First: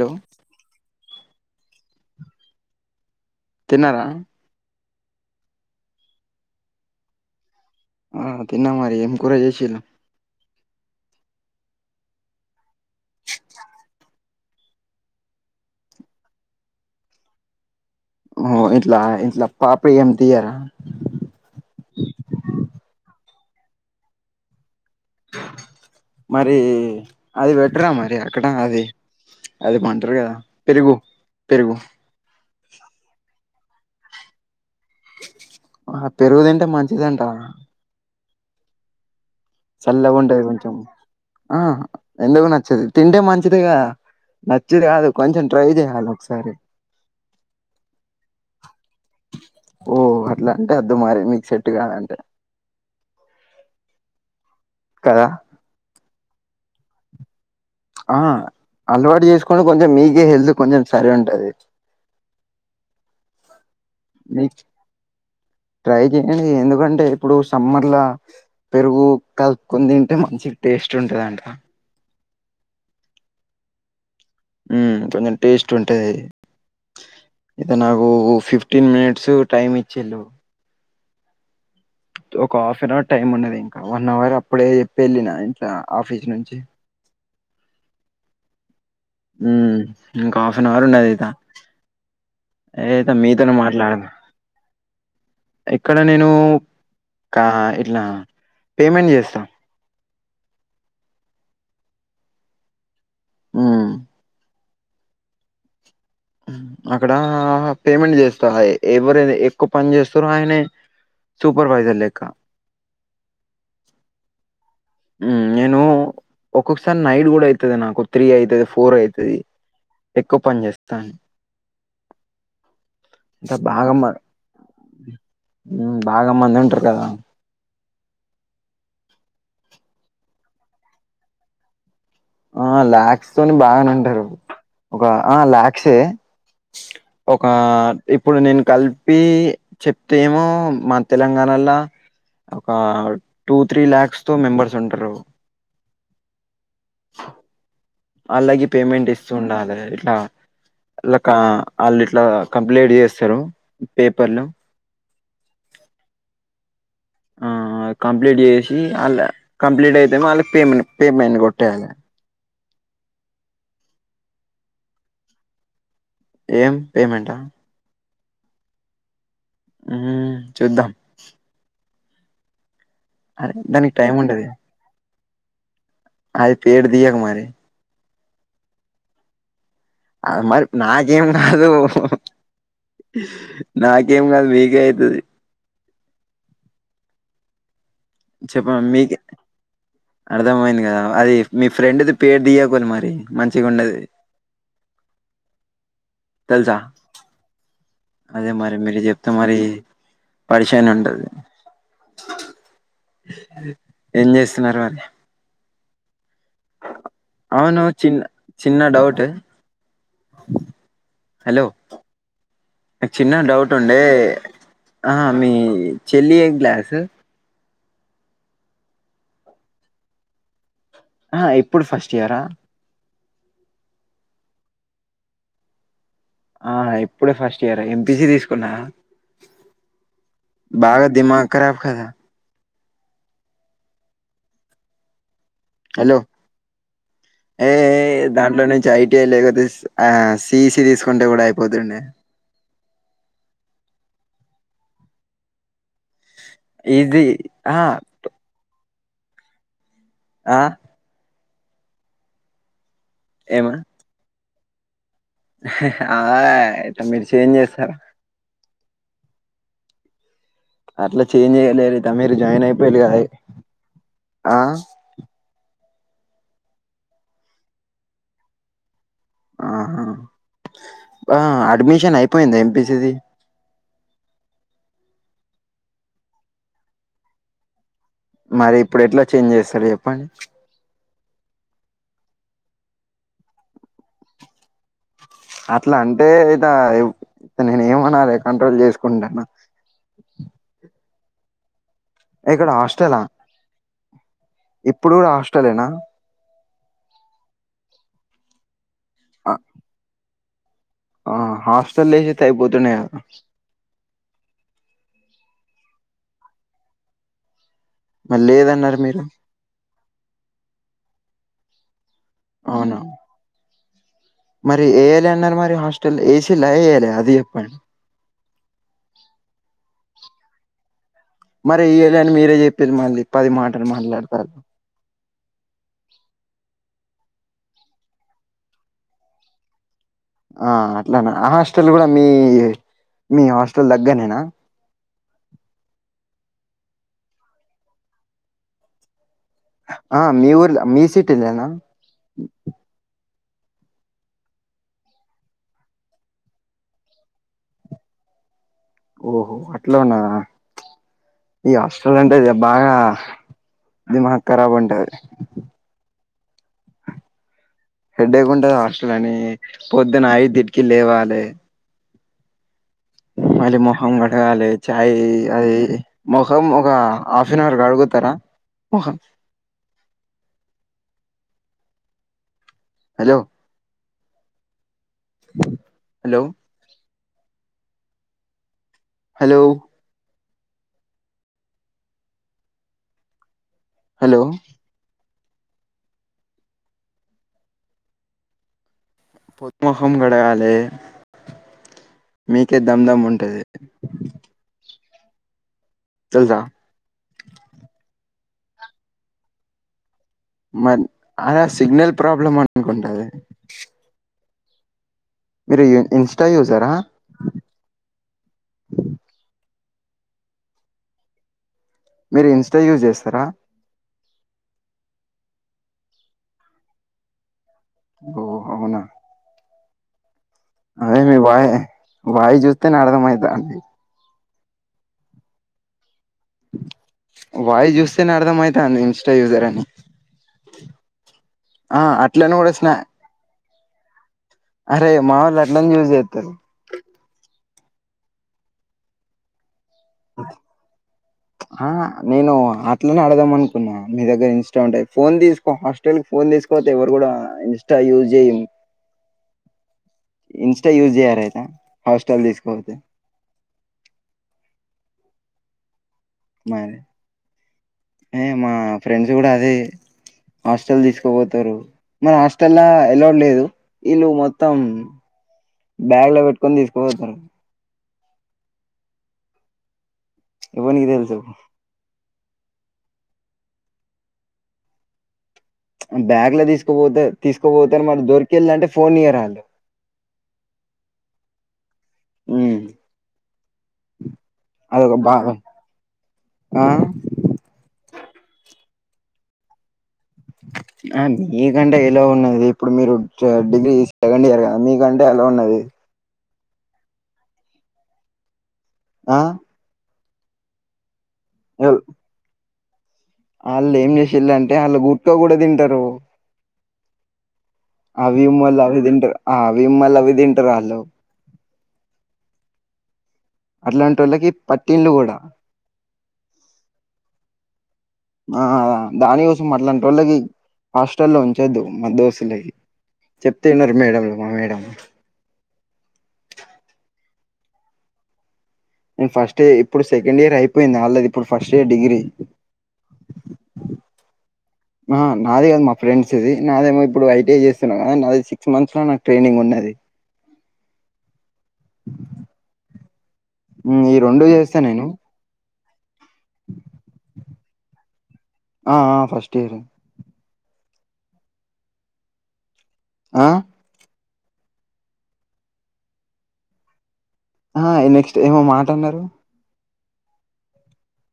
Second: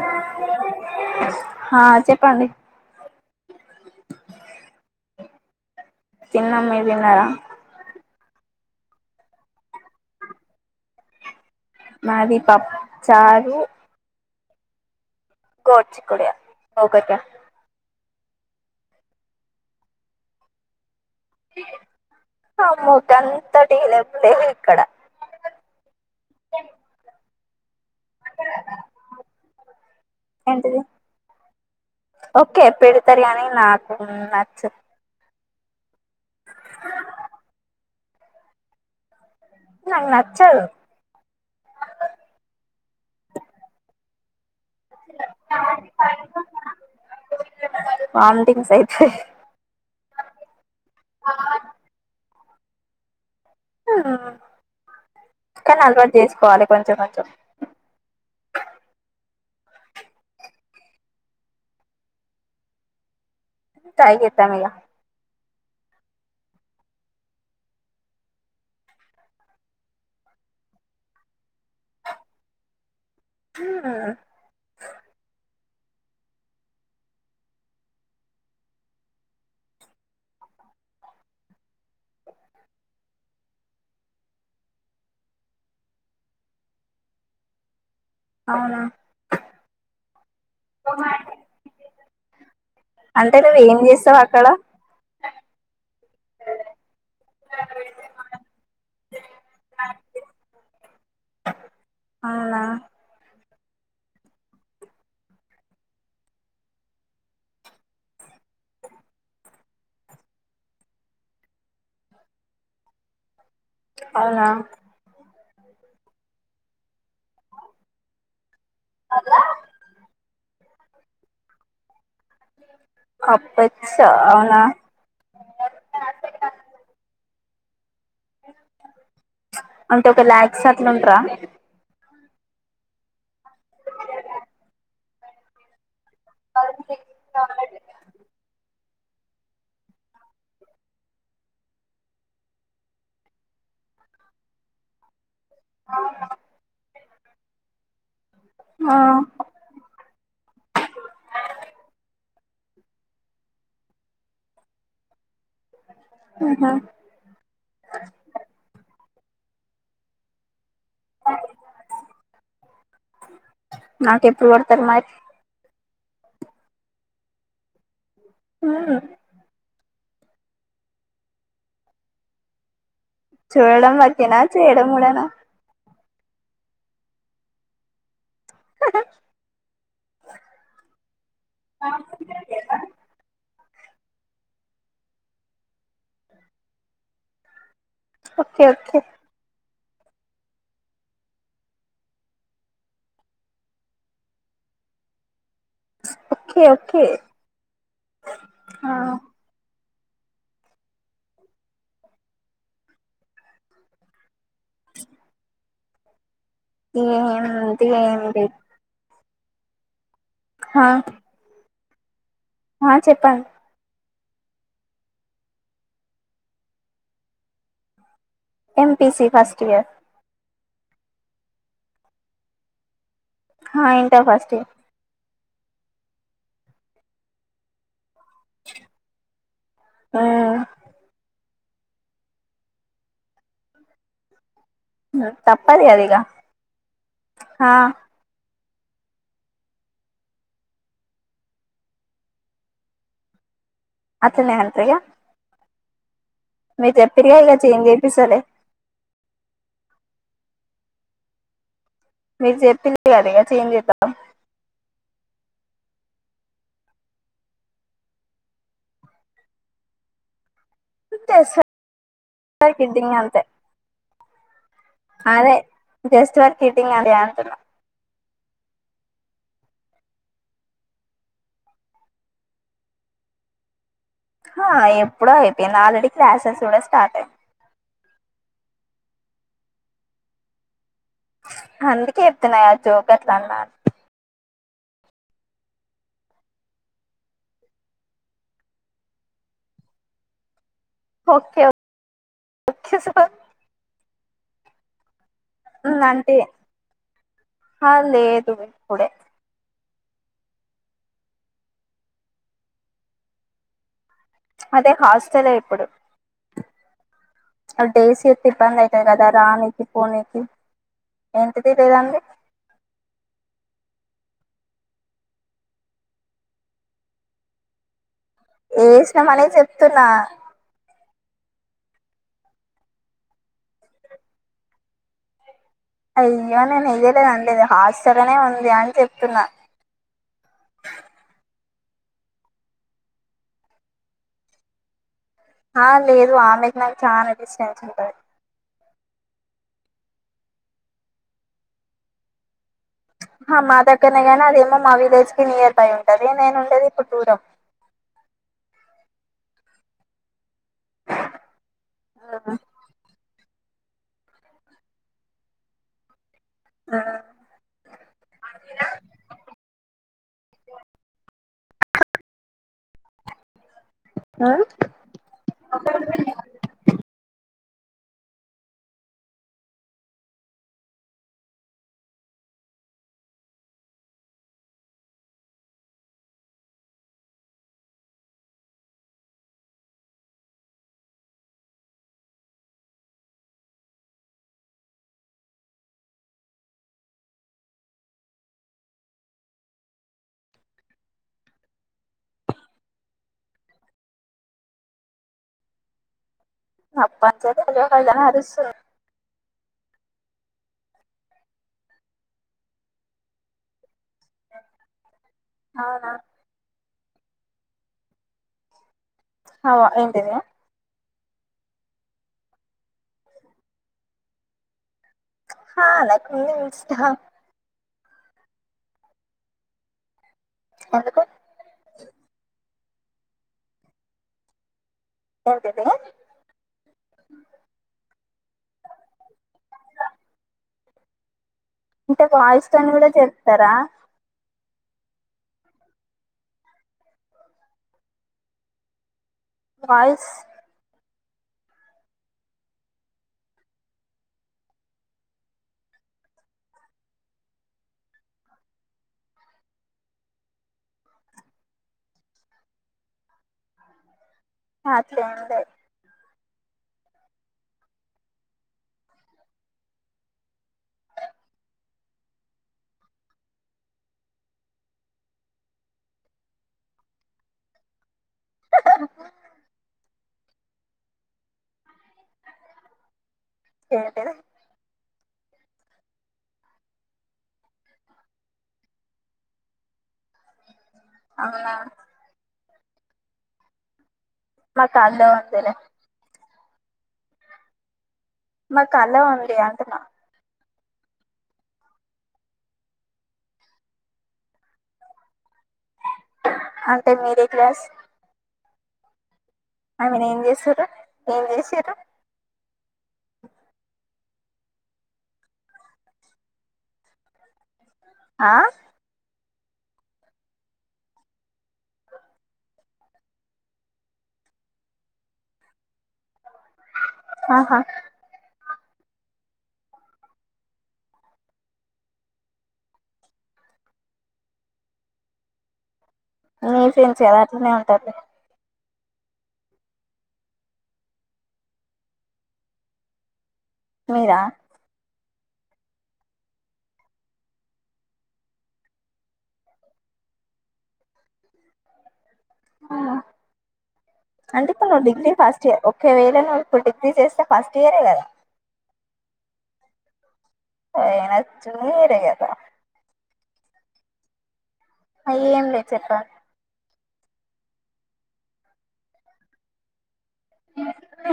Hello హా చెప్పండి తిన్నారా తిన్నాం మీరు తిన్నారా ఆ తిన్న మరి ఎం కూర జేసిండు మాది పప్పు చారు గోరుచిక్కుడుకాయా ఒకేకే ఓ ఇట్లా ఇట్లా పాప ఏమి తీయరా ఆ ముకంతటి [unintelligible] ఇక్కడ మరి అది పెట్టరా మరి అక్కడ అది అది బాంటారు కదా ఏంటిది పెరుగు పెరుగు ఓకే పెడతారు గాని ని నాకు నచ్చదు ఆహా పెరుగు తింటే మంచిదంట నాకు చల్లగా ఉంటాది నచ్చదు కొంచెం ఆ ఎందుకు నచ్చదు తింటే మంచిదిగా నచ్చి కాదు కొంచెం ట్రై చేసాను ఒకసారి వామిటింగ్స్ అయితయి ఓ అట్లా అంటే వద్దు మరి మీకు సెట్టు కాదంటే ఆ కాదా కానీ అలవాటు చేసుకోవాలి కొంచెం కొంచెం ఆహా అలవాటు చేసుకుంటే కొంచెం మీకే హెల్త్ కొంచెం సరి ఉంటది ట్రై చేస్తాం మీకు ఇగ ట్రై చెయండి ఎందుకంటే ఇప్పుడు సమ్మర్లా పెరుగు కలుపుకొని తింటే మంచి టేస్ట్ ఉంటదంట మ హా ఉమ్ కొంచెం టేస్ట్ ఉంటది ఇక నాకు ఫిఫ్టీన్ మినిట్స్ టైమ్ ఇచ్చిండు ఒక హాఫ్ అన్ అవర్ టైమ్ ఉన్నది ఇంకా వన్ అవర్ అప్పుడే చెప్పి వెళ్ళిన ఇంట్లో ఆఫీస్ నుంచి అవునా హ్మ్మ్ ఇంకా హాఫ్ అన్ అవర్ ఉన్నది ఇక ఏతే అంటే మీతోన నువ్వు ఏం మాట్లాడ చేస్తావు అక్కడ ఇక్కడ నేను కా ఇట్లా పేమెంట్ చేస్తా అవునా ఉమ్ అక్కడ పేమెంట్ చేస్తా ఎవరైతే ఎక్కువ పని చేస్తారో ఆయనే సూపర్వైజర్ లెక్క అవునా ఉమ్ నేను ఒక్కొక్కసారి నైట్ కూడా అయితది నాకు త్రీ అయితది ఫోర్ అయితది ఎక్కువ పనిచేస్తాను అంతా బాగా అప్పచ్చ మ అవునా ఉమ్ బాగా మంది ఉంటారు కదా అంటే ఒక లాక్స్ అట్లు ఉంటరా ఆ లాక్స్ తోని బాగానే ఉంటారు ఒక ఆ లాక్సే ఒక ఇప్పుడు నేను కలి పి చెప్తే ఏమో మా తెలంగాణలా ఒక టూ త్రీ ల్యాక్స్ తో మెంబర్స్ ఉంటారు అవును అలాగే ఆ పేమెంట్ ఇస్తూ ఉండాలి ఇట్లా లాకా ఆళ్ళు ఇట్లా కంప్లైంట్ చేస్తారు పేపర్లు ఆహా ఆ కంప్లీట్ చేసి వాళ్ళ కంప్లీట్ అయితేమో వాళ్ళకి పేమెంట్ పేమెంట్ కొట్టేయాలి నాకెప్పుడు కొడతార్ మారి ఏం పేమెంటా ఆ ఉమ్ చూద్దాం అరే దానికి చూడడం టైం వరకేనా చేయడం కూడానా అయితే ఏట్ దియకు మరి ఆ మరి నాకేం గాదు. నాకేం కాదు మీకే అవుతుది. ఓకే చెప్ప ఓకే మీకే. అర్థమైంది కదా అది మీఫ్రెండ్ ది పేరు దియాకుండీ మరి మంచిగా ఉండది. ఓకే తెలుసా ఓకే. అదే మరి ఆ మీరు చెప్తే మరి పరేచన్ ఉంటది. ఏం చేస్తున్నారు మరి. మేము లేమా. అవును చిన్న చిన్న డౌట్. హా. హలో చిన్న చెప్పండి డౌట్. వుండే ఆ మీ చెల్లి ఏ క్లాస్. MPC first year. ఆ ఇప్పుడు ఫస్ట్ ఇయరా. హా ఇంటర్ ఫస్ట్ ఇయర్. ఆ ఇప్పుడే ఫస్ట్ ఇయర్ ఎంపిసి తీసుకున్నాద. బాగా దిమక్ కారాబ్ కదా. తప్పది ‌. హలో ఏ ఎయ్ దాంట్లోనే. ఐటీఐ ఎల్ లేకపోతే ఆ సిసి తీసుకుంటే కూడా అయిపోతుండే. అట్టనే అత్తయ్య. మీరు ఈజీ చెప్పారు కాద ఇక ఆ చేంజ్ చేపిస్తలేే. ఆ. మీరు చెప్పులు కదా ఇక ఏమ చేంజ్ చెదం. ఆ ఇక మిరు చేంజ్ చేసారు. అట్లా చేంజ్ చేస్తా చేయ్యలేరు మీరు జాయిన్ ఫర్ అయిపోయారు కిడ్డింగ్ కద అంతే ఆ. అదే జస్ట్ ఫర్ కిడ్డింగ్ అదే అంటున. ఆహా ఆ అడ్మిషన్ అయిపోయింది ఎంపిసి ది. ఆ ఎప్పుడో అయిపోయింది ఆల్రెడీ క్లాసెస్ కూడా స్టార్ట్ అయింది. మరి ఇప్పుడు ఎట్లా చేంజ్ చేస్తారు చెప్పండి. అందుకే చెప్తున్న కదా జోక్ అట్లా అని. అట్లా అంటే ద నేను ఏమనాలి కంట్రోల్ చేసుకుంటాన. Okay okay. ఇక్కడ ఓకే హాస్టెలా. సార్ ఇప్పుడు కూడా హస్టల్ ఏనా. హుమ్ అంటే హ లేదు ఇప్పుడే. ఆ. ఆ హాస్పిటల్ లేసేతే అయిపోతుంటే అయిపోతుండే కదా. అదే హాస్టలే ఇప్పుడు. అ డైస్ మరి చేస్తే ఇబ్బంది లేదన్నారు అవుతుంది మీరు కదా రానికి పోనీనికి ఏంటి తెలీదండి. అవును. మరి వేయ్యాలే అన్నారు మరి హాస్టల్ ఏసీలా వెయ్యలేదా అది చెప్పండి. ఏసినం మనే చెప్తున్నా. మరి ఇయ్యలే అని మీరే చెప్పేరు మళ్ళీ పది మాటలు మాట్లాడతారు అయ్యో అయ్యో నేను వెయ్యలేదు అన్లేదు హాస్టల్లోనే ఉంది అని చెప్తున్నా. ఆ అట్లాన ఆ హాస్టల్ కూడా మీ మీ హాస్టల్ దగ్గర్నేనా ఆ లేదు ఆమెకు నాకు చాలా డిస్టెన్స్ ఉంటది. ఆ మీ ఊర్ల మీ సీటీ నేనా. మా దగ్గరనే గానీ అదేమో మా విలేజ్ కి నియర్ బై ఉంటది, నేను ఉండేది ఇప్పుడు దురం. ఓహో అట్లన ఈ హస్టల్ అంటే ది బాగా. దిమాగ్ ఖరాబ్ ఉంటది ఆ హెడ్ ఎకు ఉంటది హాస్టల్ అని పొద్దునయిదిటికి లేవాలి. మళ్లీ మొహం కడగాలె చ్చ. అయి అది ముఖం ఒక హాఫ్ అన్ అవర్ కడుగుతారా ముఖం. Hello hello. హలో. హలో. పొద్ద్ ముఖం గడగాలి మీకే దమ్ దమ్ ఉంటది. తేల్దా అప్పన చెల్లి హలో అని అరుస్తున మరి అద సిగ్నల్ ప్రాబ్లం అనుకుంటది. మీరు అవునా ఇన్స్టా చూసారా. అవ ఏంటిది. మీరు ఇన్స్టా యూజ్ చేస్తారా. హా నాకు ఉంది ఇన్స్టా ఓ అవునా అదే ఎందుకు మీ బాయ్ బాయ్ చెప్తేనే అర్థమైతాంది ఓర్ పక్కన వాయి చూస్తేనే అర్థం అయితాంది ఇంస్టా యూజర్ అని ఆ అంటే అట్లనే వాయిస్తోని స్నా కూడా చెప్తారా. అరే మా వాళ్లు అట్లయినే యూజ్ చేస్తారు. వాయిస్. ఆ ఆహా నేను అట్లనే అడదాం అనుకున్నా మీ దగ్గర ఇస్స్టా ఉంటే ఫోన్ తీసుకో ఫ ఫోన్ తీసుకోతే ఎవరు గూడా ఇంస్టా యూజ్ చేయమ్ ఇన్స్టా యూజ్ చేయ్యారు అయితే హాస్టల్ తీసుకకోపోతే. ఆ అట్లే ఏంలే మాది ఏ మా ఫ్రెండ్స్ కూడా అదే. హాస్టల్ తీసుకపోతురు. మ హాస్టల్లా ఎలో లేదు వీళ్ళు మొత్తం. బ్యాగ్ లో పెట్టుకొని తీసుకుపోతారు. హాహా ఎవ్వనికి తెలుసు. ఏం పేరు బ్యాగ్ లో తీసుకుపోతే తీసుకోపోతే మరి దొరికిళ్ళ అంటే ఫోన్ ఇయ్యరు ఆళ్ళు [inaudible] ఔనా ఉమ్ మా అదొగ కాల్లో బాగం ఉందిలే ఆ మాకలో ఉంది అంటున్న ఆ మీకంటే ఎలో ఉన్నది ఇప్పుడు మీరు చ్ డిగ్రీ సెకండ్ ఇయర్గ మీకంటే అలో ఉన్నది అంటె మీరే క్లాస్ ఆ ఐమీన్ ఏం జేస్తుర్రు ఏం జేషిర్రు ఆల్లెమ్జేషిల్లంటే అళ్ళు గుట్క గుడ తింటరు అవి ఆ మల్ల అవి తింట అవి మల్ల అవి తింటరాళ్ళు అట్లాంటోళ్ళకి పట్టిళ్లుగుడ ఆహా ఆ దానిగొసం అట్లాంటోళ్ళకి హాస్టల్లో ఉంచొద్దు మదోసులకి చెప్తినరు మేడం మా మేడం మీర్ సిన్సియర్ అట్నే ఉంటదితి నేన్ ఫస్టే ఇప్పుడు సెకండ్ ఇయర్ అయిపోయింది ఆల్రెడీ ఇప్పుడు ఫస్ట్ ఇయర్ డిగ్రీ మీరా ఆ నాదిగన్ మా ఫ్రెడ్స్ది నాదేమో ఇప్పుడు ఐటిఎ చేస్తున్నాం గదా నాది సిక్స్ మంత్స్ లో నాకు ట్రైనింగ్ ఉన్నది ఆహా ఉమ్ ఈ రెండు చేస్తా అంటిప్పుడ్నువ్వు నేను డిగ్రీ ఫస్ చ్ ఒక వేళ నొవ్ ఇప్పుడ్ డిగ్రీ చేస్తే ఫస్ట్ ఇయరే గదా ఆ ఆ ఫస్ట్ ఇయరే ఎన్నచూరియత్ ఆ ఏం వచ్చుడో ఏమో ఆ ఎ నెక్స్ట్ ఏమో మాటన్నరు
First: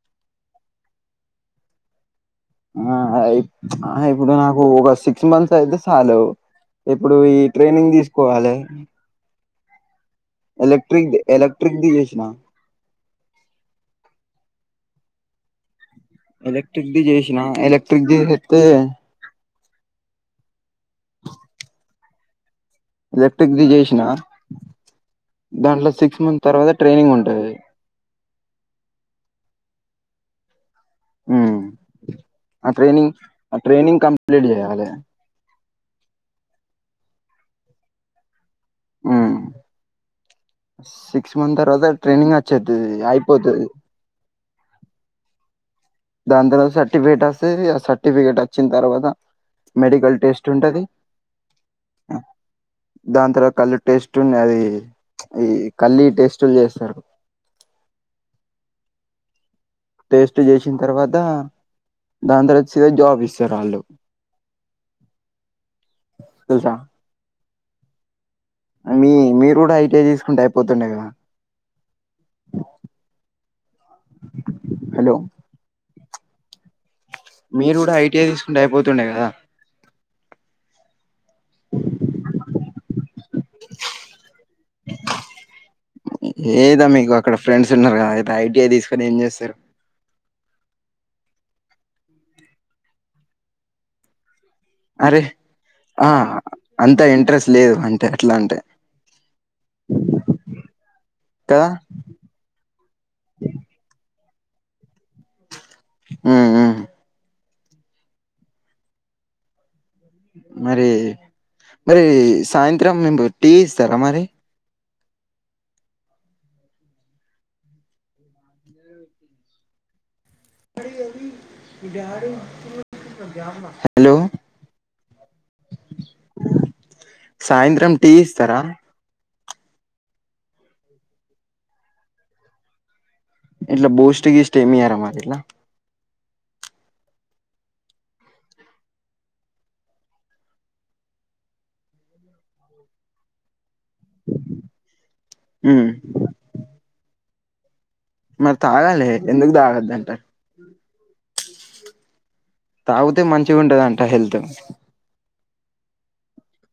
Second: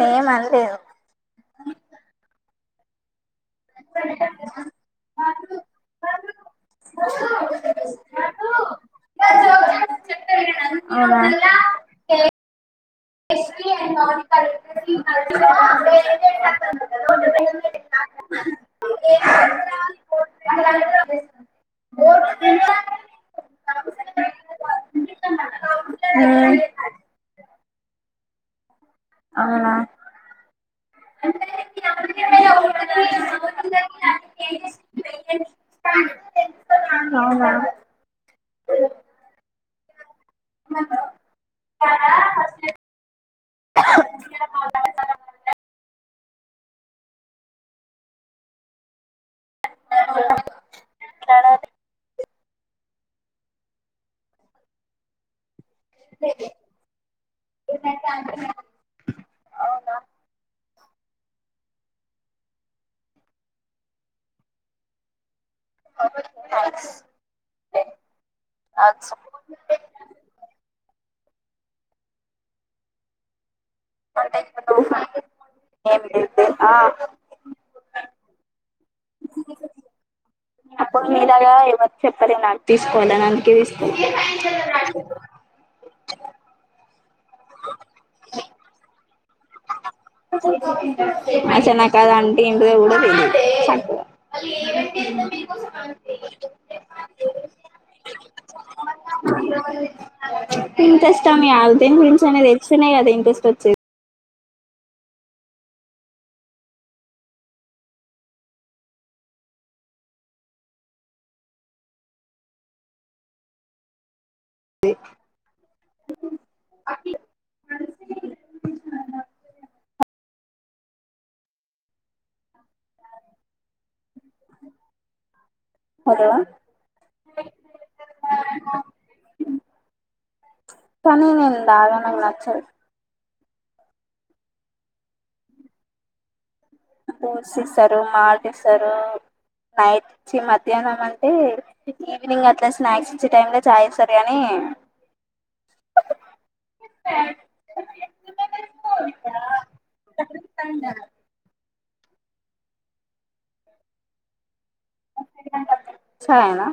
నేమన్ లేదు ఆ ఇప్ చ్ సిఇప్పుడూ నాకు ఒక సిక్స్ మంత్స్ అయితే సాలు ఇప్పుడు ఈ ట్రైనింగ్ తీస్కోవాలె ఎలక్ట్రక్ద్ ఎలక్ట్రక్ది జేష్న ఎస్కు [inaudible] ఎలక్ట్రిక్ది జేషిన ఎలక్ట్రిక్ది జేత్తే బోర్డు ఎలక్ట్రిక్దిి జేశినా దాంట్లో సిక్స్ మంత్స్ తర్వాత ట్రైనింగ్ ఉంటది ఔనా ఉమ్ ఆ ట్రైనింగ్ ఆ ట్రైనింగ్ కంప్లీట్ చేయాలి [unintelligible] ఔనా హ్మ్ సిక్స్ మంత్ తర్వాత ట్రైనింగ్ అచ్చేత్తది అయిపోతది దాన్ తర్వాత సర్టిఫికేట్ అస్తది ఆ సర్టిఫికేట్ అచ్చిన్ తర్వాత మెడిగల్ టెస్ట్ ఉంటది దాన్ తర్వాత్ కళ్ళు టేస్టున్నది చ్ ఈ కళ్లి టెస్టుల్జేస్తరు ఈమైతే అంటున్నది టేస్ట్ జేసషిన్ తర్వాత దాన్ తర [unintelligible] వ [unintelligible] చ్చ జాబ్ ఇస్తరాళ్ళు తెల్సా ఐమీ అచ్చా మీరు గుడ ఐటీఐ తీసుకుంటైపోతుండే గదా ఏమిటి ఇది ఆ మీరు కూడా ఐటీఐ తీసుకుంటే అయిపోతుండే కదా అప్పుడు మీలాగా ఎవరు చెప్పలే నాకు తీసుకోవాలని అందుకే తీసుకున్న ఏదా మీకు అక్కడ ఫ్రెండ్స్ ఉన్నారు కదా అయితే ఐటీఐ తీసుకొని ఏం చేస్తారు మంచిగ నాకు అది అంటే ఎంటి దో గూడా తెలీదు అరే ఆ అంతా ఇంట్రెస్ట్ లేదు అంటే అట్లా అంటే ఇంట్రెస్ట్ అని కదా కాదు దేని గురించి ఐనా తెలుస్తనే కదా ఇంట్రెస్ట్ వచ్చేది ఊ ఉ మరి మరి సాయంత్రం మేము టీ ఇస్తారా మరి ఇ హలో హలో సాయంత్రం టీ ఇస్తారా కానీ నేను తాగ నాకు నచ్చదు ఇండ్ల బూస్ట్ గీస్టు ఎమియార మరి ఇలా ఫ్రూట్స్ ఇస్తారు మాట్ ఇసారు నైట్ ఛీ మధ్యాహ్నం అంటే ఈవినింగ్ అట్లా స్నాక్స్ ఇచ్చే టైం చాయ్ ఇస్తారు గాని ఉ మరి తాగాలి ఎందుకు తాగద్ద అంటారు తండా తాగితే మంచిగా ఉంటదంట హెల్త్ చాయ్ నా